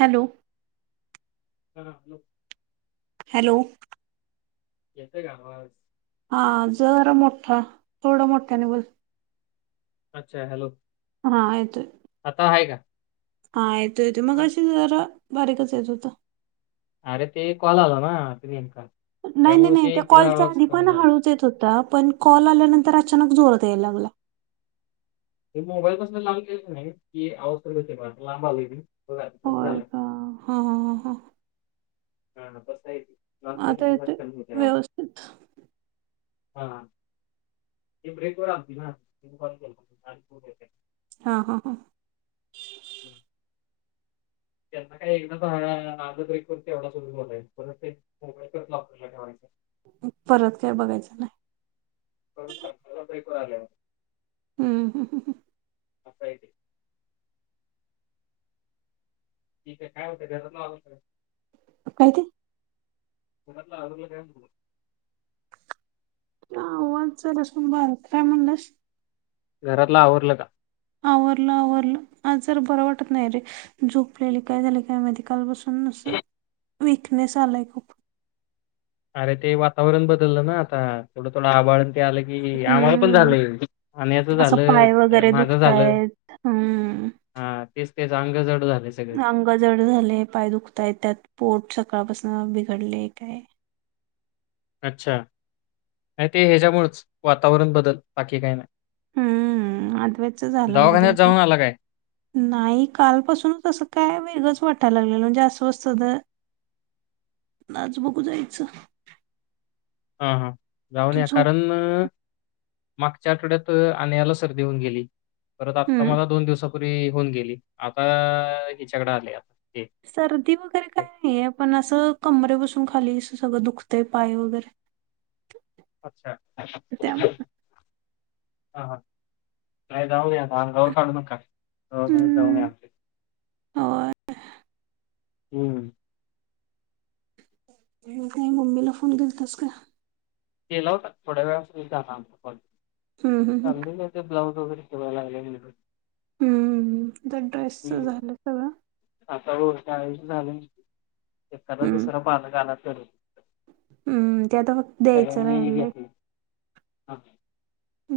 Hello हा hello येतंय का आवाज हा जरा मोठा थोडं मोठं नि बोल अच्छा हॅलो हा येतोय आता आहे का? हा येतो येत मग हां. अशी जरा बारीकच येत होत अरे ते कॉल आलं ना नेमका नाही नाही त्यामुळे नाही, ते त्या इकडं कॉलच्या आवाज आधी कमी पण झाला. हळूच येत होता. पण कॉल आल्यानंतर अचानक जोरात यायला लागला. मोबाईल कसल्या लांब गेलं नाही की, अवाज लांब आ हो, का होय झालं. का हा हा हा हा [unintelligible] आता गेलं की जरा यतोय व्यवस्थित. हा ब्रेक व [inaudible] हा हा हा, हम्म त्यांना काय एक ना आध ब्रेक कर एवढा बोलायचं पर ते मोबाईल कर आपल्याला ठेवायच. परत काय बघायचं नाही. परत [unintelligible] हम्म हम्म [unintelligible] ठीक आहे काय होतंय [unintelligible] काय ते? आवरला का? [inaudible] घरातला आवरलं का? आवरलं आवरलं, आज जरा बरं वाटत नाही रे झोपलेली काय झाली, काय मध्ये कालपासुन विकनेस, अलाय खूप. अरे ते वातावरण बदललं ना आता थोडं थोडं आभाळ. आलं की आम्हाला पण हम्म झालं, आण्याच असं पाय झालं वगैरे माझ झालं. दुखतायत हम्म हा तेच तेच अंग जड झाले सगळे. अंग जड झाले, पाय दुखताय, त्यात पोट सकाळ बस. बिघडले काय. अच्छा, नाही ते ह्याच्यामुळेच वातावरण बदल बाकी काही नाही. हम्म, अद्वैत चे झालं मध्ये दवाखान्यात आता जाऊन आला काय? नाही कालपसूनच असं काय वेगळंच वाटत. लागलेलं म्हणजे अस्वस्थ आज बघू जायचं. हा हां जाऊन. तर या झोप कारण मागच्या आठवड्यात आन्याला सर्दी होऊन गेली परत आता हम्म मला दोन दिवसा परी होऊन गेली, आता हिच्याकड आलेय आता. ते सर्दी वगैरे काय एक नाही आपण असं कमरे बसून खाली सगळं दुखते पाय वगैरे, अच्छा हा त्यामुळे हा, का जाऊया अंगावर काढू नका दवाखान्यात जाऊन या. हम्म होय. हम्म काही मम्मीला फोन दिलतास का? केला होता थोड्या वेळापूर्वी झाला आमचा कॉल हम्म हम्म हम्म सांगली -मिरजेत ब्लाऊज वगैरे, हे मला [inaudible] हम्म, ज ड्रेसच झालं सगळं आता बघ शाळेचं झाले, एखादा हम्म दुसरा पालक आला तरचं. हम्म त्या तर सगळ्यांनी, [unintelligible]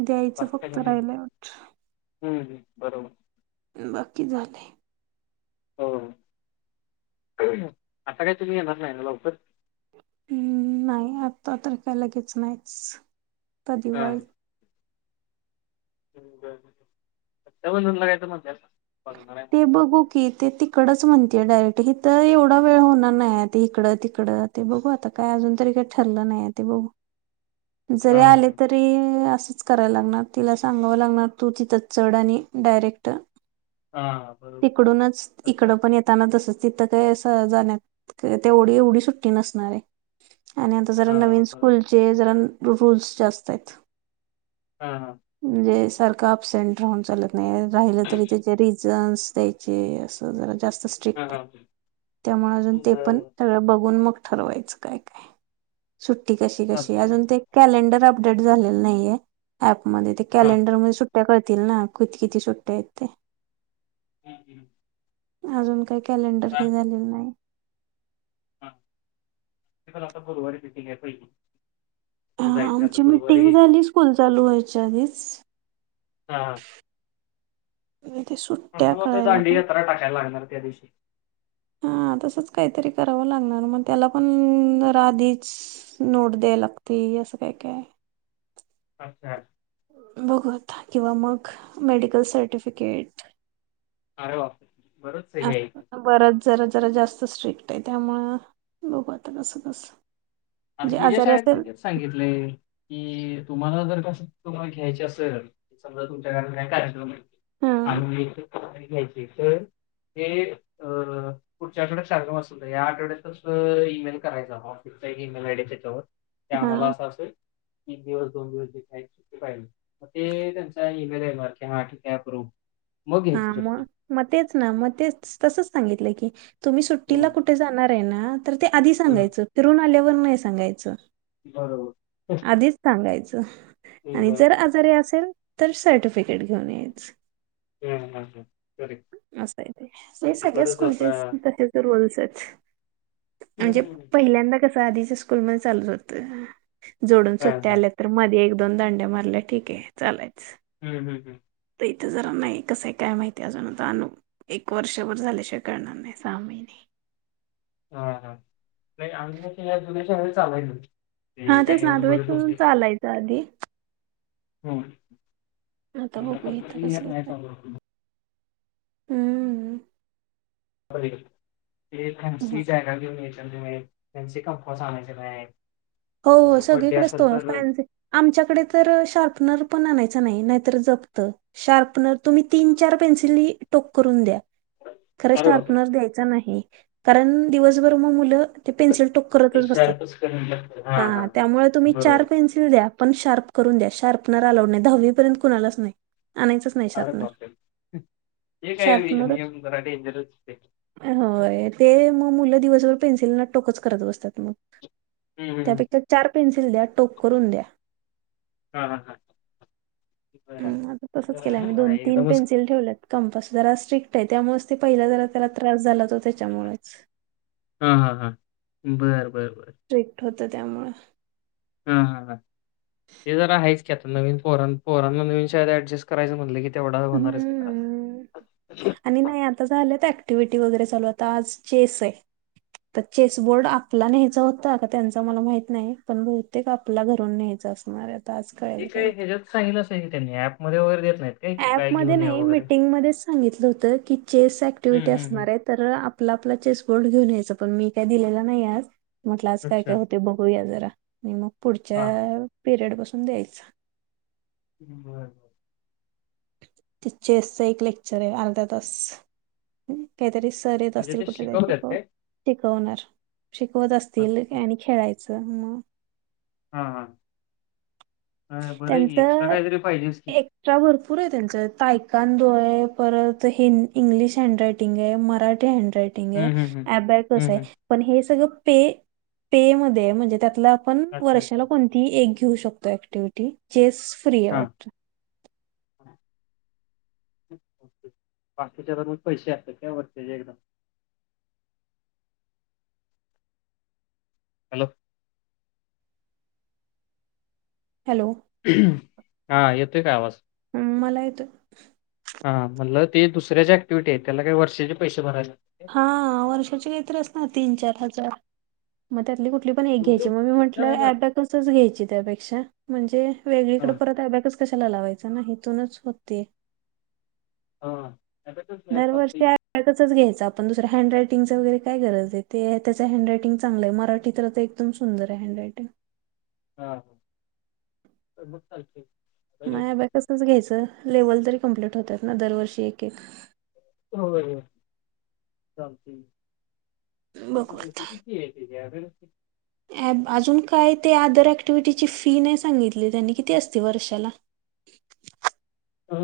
द्यायचं बाकी फक्त सगळ्यांनी राहिलंय वाटत. हम्म हम्म बरोबर, बाकी झालय. हो. आता काय तुम्ही येणार नाही, ना लवकर हम्म, नाही आता तर काय लगेच नाहीच. आता दिवाळीत हम्म बर बर रक्षाबंधनला यायचं म्हणत्यात. ते बघू की, ते त तिकडेच म्हणतेय, डायरेक्ट हित एवढा वेळ होणार नाही इकडं तिकडं ते बघू आता काय अजून तरी. ठरले नाही. ते बघू हा जरी हा आले हा. तरी अ करायला लागणार तिला सांगावं लागणार तू तिथं चढ आणि डायरेक्ट हा बरोबर तिकडूनच असं इकड पण येताना तस तिथं काय जाण्यात तेवढी- एवढी सुट्टी नसणार आहे. आणि आता जरा हा नवीन बरोबर. स्कूलचे जरा रुल्स जास्त आहेत. हा हा, म्हणजे सारखं अबसेंट राहून चालत नाही राहिलं तरी त्याचे रिझन्स द्यायचे असं जरा जास्त हा स्ट्रिक्ट आहे. हा. त्यामुळे अजून ते पण बरं सगळं बघून मग ठरवायचं. काय काय सुट्टी कशी- कशी चालतंय की. अजून ते कॅलेंडर. अपडेट झालेला नाहीये, ऍपमध्ये ते हा. कॅलेडरमध्ये सु सुट्टया कळतील ना किती -किती सुट्टया आहेत ते, अजून काही कॅलेंडर आता हे झालेलं नाही. हा ते आता गुरुवारी मिटिंग आहे पहिली. हा मग जायचं आता आमची मीटिंग गुरुवारी झाली स्कूल चालू व्हायच्या आधीच, हा, ते सुट्ट्या आम्हाला फक्त कळायला दांडी पाहिजे यात्रा टाकायला लागणार त्या दिवशी तसच काहीतरी करावं लागणार मग त्याला पण आधीच नोट द्यावी लागते. हे असं काय काय? अच्छा! बघूयात किंवा मग मेडिकल सर्टिफिकेट. अरे बापरे! बरंच काही आहे की, बराच जरा जरा जास्त स्ट्रिक्ट आहे त्यामुळं बघू आता कसं कसं. म्हणजे विजय आजारी साहेब पण असेल ते सांगितलंय की, तुम्हाला जर का सुट्टी तुम्हाला घ्यायची असेल समजा तुमच्या घरात काय कार्यक्रम आहे. हा आणि घ्यायचे तर, हे पुढच्याकडे [unintelligible] असल या आठवड्यातच ईमेल करायचा ऑफिसचा. इमेल आहे तेच्यावर आम्हाला हा असं अस तीन दिवस, दोन दिवस जे [inaudible] ते पाहिजे. ते त्यांचा ईमेल येणार की, हा ठिक आहे अ एप्रूव हा मग, मग तेच ना मग ते तसच सांगितलं की तुम्ही हम्म सुट्टीला कुठे जाणार? आहे ना तर ते आधी हम्म सांगायचं फिरून आल्यावर नाही सांगायचं. बरोबर, आधीच सांगायचं हम्म आणि बरोबर. जर आजारी अस तर सर्टिफिकेट घेऊन यायच. हम्म हम्म कॅरेकट. असं आहे ते नाही सगळ्या स्कूलचे तसेच रुल्स आहेत. म्हणजे हम्म पहिल्यांदा कस, आधीच्या स्कुलमधे चालूच होत, जोडून हां सुट्टया हां. आल्यातर मधी एकदा दोन दांड्या मारल्या ठीक आहे चालायचं. हम्म हम्म तिथे जरा नाही कसं आहे काय माहिती अजून तर अनुभव एक वर्षभर झाल्याशिवाय करणार नाही सहा महिने, हा हा नाही, आम्ही या जुन्या शाळेला चालायच. हा तेच ना [unintelligible] चालायचं आधी. हम्म आता बघू इथं कसं कसं आहे. [unintelligible] हम्म फॅन्सी बॅगा आणायच्या नाहीत, फॅन्सी कंपास आणायचे नाहीत. हो हो बड्डे सगळीकडेच तो असेल तर फॅन्सी आमच्याकडे तर शार्पनर पण आणायच नाही ज शार्पनर तुम् तीन चार पेन्स टोक करून द्या खर अरे बापरे! शार्पनर द्याय नाही कारण दिवसभर मग मु पेन्स शारपच करून लागत हा त्यामुळे तुम्ही चार पेन्सिल द्या आपण शार्प करून द्या शार्पनर अलाउड नाही दहावीपर्यंत कुणालाच नाही आणयचच नाही अरे पणार बापरे! ते काय शार्पनर नियम जरा डेंजरच ते. ते मग मु दिवस ोत बतात म हं, हं. त्यापेक्षा चार पेन्सिल द्या टोप करून द्या हम हम हा ह आता तसच केलंमी हा, दोन तीन एकदमच पेन्सिल ठेवलेत कंप सु ज स्ट्रिक आहे त्यामुळेच ते पहिला जरा त्याला त्रास झाला त त्याच्यामुळेच हा हा हा बरं बरं बरं. स्ट्रिक्ट होतं त्यामुळं हा हा हा ते जर आहेच की आता नवीन फोरन फोर नवीन शा ऍडजस्ट करायचं म्हटलं कि हम्म आणि नाही आता झालं त्या क्टिव्हटी वगैरे चालू आता आज चेस आहे तर चेसबोर्ड आपला न्यायचा होता का त्यांचा मला माहित नाही पण बहुतेक आपला घरून न्यायचा मार ते काही ह्याच्यात सांगलंच नाही त्यांनी पमध्येध्ये वगैरे देत नाहीत काय की काय ऍपमध्ये घेऊन या नाही वगैरे? मीटिंगमध्येच सांगितलं होत की चेस हं, ऍक्टिव्हटी हं, हं. असणार आहे तर आपला आपला चेस बोर्ड घेऊन यायचं पण मी काय दिलेलं नाही आज म्हटलं आज काय अच्छा. काय होते बघूया जरा आणि मग पुढच्या हां, हां. पिरियड पासून द्यायच बर बर टीचर्सचा एक लेक्चर आहे अर्धा तास काहीतरी अस म्हणजे ते कुठ शिकवतात श काय? शिकवणार शिकवत असतील अच्छा. आणि खेळायचं मग हा हा त्यां पाहिजेच की. एट्रा भरपूर त्यांय तो आहे परत हि इंग्लिश हँड रायटिंग आहे मराठी हँड हं, हं, हं. हं, हं. पण हे स म्हण त्या आपण अच्छा, वर्षाला अच्छा. कोणती एक घेऊ शकतो ऍक्टिव्हटी जेस फ्री आहे वाटत हम बाकीच्या तर मग पैसे असतात वरतीचे एकदम हॅलो.. हॅलो.. हा येतोय काय आवाज. मला तर.. हां म्हणलं ते दुऱ्या क्ि्हिटी आहेत त्याला काही वर्षाचे पैसे भरायचे. हा वर्षाची काहीतरी अस ना तीन चार हजार मग त्यातली कुठे.. ण एक घ्याय मग विचारायला म्हटच घ्याय त्यापेक्षा म्हणजे वेग हां, परत.. कशाला लावायचा ना हथूनच होते. हा. दरवर्षीच घ्यायच आपण दुसर हँड राट.. वैरे काय गरज आहे ते त्याच हँड रायटिंग चांगलं आहे मराठीत तर एकदम सुंदर आहे हँड रायटिंग. हा हाल... मायाभ्या कसच घ्यायचं लेव्हल तरी कंप्लीट होतात ना दरवर्षी एक एक. हो ल ठी.. किती.. [unintelligible] ॲप अजून काय ते अदर ऍक्टिव्हटीची फी नाही सांगितली त्यांनी किती असते वर्षाला. अ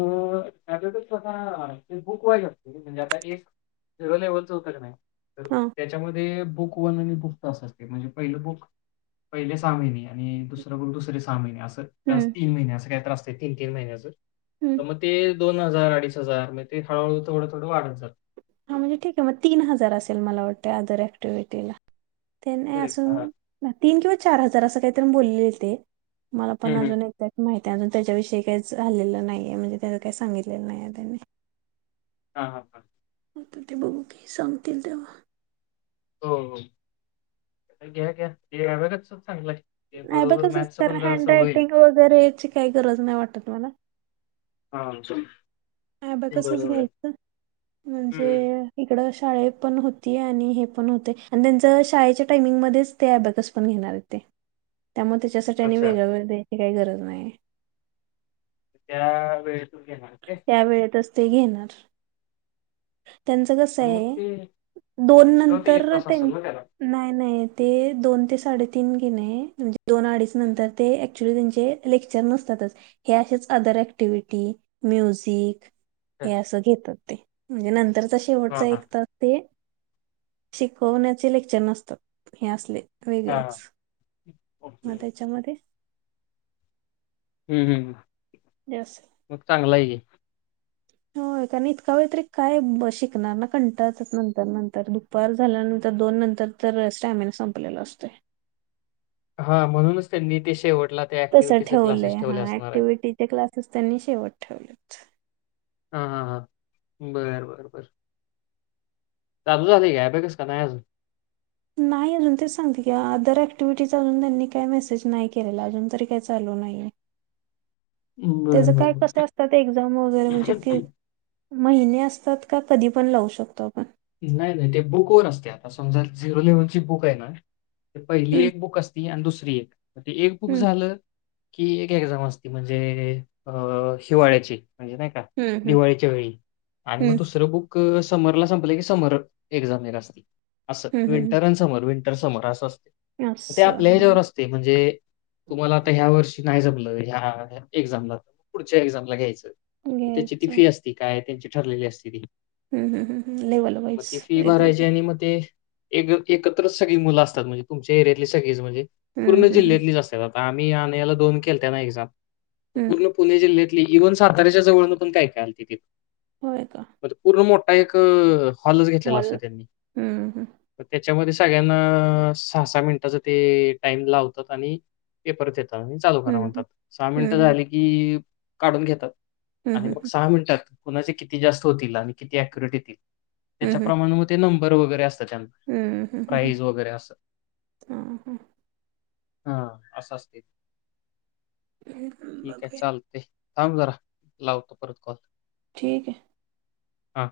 त्या स्ता बुक व्हाय शगते म्हणजे आता ए झिरो लेवलचं होतं क नाही. तर हा त्याच्यामध्ये बुक वन आणि बुक तस असते म्हणजे पहिलं बुक. पहिले सहा महिने आणि दुसरं करून दुसरे सहा महिने अस. तर क्लास हम्म तीन महिने असं काहीतरी असतं तीन-तीन महिन्याचं हम्म म ते दोन. दोन हजार अडीच हजार मग ते हळहळू थोडं, थोड वाढतात. हा म्हणजे ठीक आहे, मग तीन हजार असेल मला वाटतें अदर ऍक्टिव्हिटीला. ते नाही करेक्ट. हां. असून तीन किंवा चार हजार असं काहीतरी बोलले ते. मला पण हं, हं. अजून एक्झॅक्ट माहिती. त्या अजून त्याच्याविषयी काही झाल्लेलं नाहीये म्हणजे त्याच काही सांगितलेलं नाही त्यांनी. हा हा हा. आता ते बघू की सांगतील तेव्हा. हो हो घ्या घ्या घ [unintelligible] बघ चांगलंय. नाही बघसच कारण हँड रायटिंग वगैरे याची काही गरज नाही वाटत मला. हा स. [unintelligible] [unintelligible] ब कसच घ्यायचं हं, म्हणजे हं. इकड.. शाळे पण होती, आणि हे पण होते, आणि त्यांच शाळेच्या टायमिंगमध्येच ते अ बॅगस पण घेणार हाईत ते. [inaudible] त्यामुळे त्याच्यासाठी आणि अच्छा. वेगळ वेगळ द्यायची काही गरज नाही. त्या वेळेत. त्या वेळेतच ते घेणार. त्यांचं कस पण मग आहे, ते दोन एक्स्ट्रा ते नंतर तास त्यां असेल ना त्याला? नाही नाही. ते दोन ते साडेतीन गेणे म्हणजे दोन अडीच नंतर ते क्च्युली त्यांचे लेक्चर नसतात. हे असच अदर ऍक्टिवटी म्युझिक. हे असं घेतात ते म्हणजे नंतरचा शेवटचा हां, हां. एक तास ते. शिकवण्याचे लेक्चर नसत हे असले. हां, हां. वेगळेच ओके. मग त्याच्यामध्ये. हम्म हम् जास्त मग चांगला हाय घे. होय कारण इतका वेळ तरी काय शिकणार ना कंटाचच नंतर नंतर दुपार झाल्यानंतर. तर दोन नंतर तर स्टॅमिना संपलेला असतेय. हा म्हणूनच त्यांनी शेवट. तस ठेवलंय हा ऍक्टिव्हटीचे क्लासेस त्यांनी शेवट ठेवले. हा हा हा बर बर बर. चालू झाले ग बघितलीस का नाही अजून. नाही अजून तेच सांगते क अदर ऍक्टिव्हिटीज अजून त्यांनी त्यांनी मेसेज नाय केलेला अजून तर काही चालू. तो नाहीये. [inaudible] त्याचं बरं, बरं, काय कस असतात एक्झाम वगैरे म्हणजे बरं. कि. महिने असतात का कधी पण लावू शकतो आपण. नाही नाही ते बुक वन असते आता समजा झिरो लेव्हल ची बुक आहे ना. ते पहिली हम्म एक बुक असती आणि दुसरी एक ते एक बुक हम्म झालं की एक. एक जाम असती म्हणजे अ हिवाळ्याची. म्हणजे नाही का हम्म हम्म दिवाळीच्या वेळी आणि मग हम्म दुसरं बुक समरला संपलं की. समर अस अस हम्म हम्म विंटर आणि समर विंटर समर अस असतंय. हम्म ते असं आपल्या हा ह्याच्यावर असते म्हणजे तुम्हाला आता ह्या वर्षी. नाही जमलं ह्या एक्झामला पुढच्या एक्झामला घ्यायचं. त्याची ती घ्यायचं. फी असती काय त्यांची ठरलेली असती ती. हम् हम हम. मग ते फी भरायची आणि मग ते एक एकत्रच सगळी मुलं असतात म्हणजे तुमच्या एरियातली सगळीच म्हणजे हम्म पूर्ण हम्म हम्म जिल्ह्यातलीच असतात. आम्ही आणि याला दोन के त्यां हब हम्म पूर्ण पुणे जिल्ह्यात इवन साताऱ्याच्या जवळ पण काय काय तिथ होय का पूर्ण मोठा एक हॉलच घेतलेला हॉल असतोय त्यांनी हम्म हम्म त्याच्यामध्ये सगळ्यांना सहा सहा मिनिटांचा ते टाइम लावतात आणि पेपर देतात. म चालू खरा म्हणतात हम्म सहा मिनिटं हम्म झाली की काढून घेतात हम्म आणि हम्म मग सहा मिनिटात कुणाचे किती जास्त होतील आणि किती अॅक्युरेट येतील हम्म हम्म हम्म त्याच्याप्रमाणे मग ते नंबर वगैरे असत हम्म हम्म हम्म हम्म प्राईज वगैरे अस हां हां हा असं असतय ते ठीक आहे बघूया. चालतय. थांब जरा लावतो परत कॉल ठीक आहे हा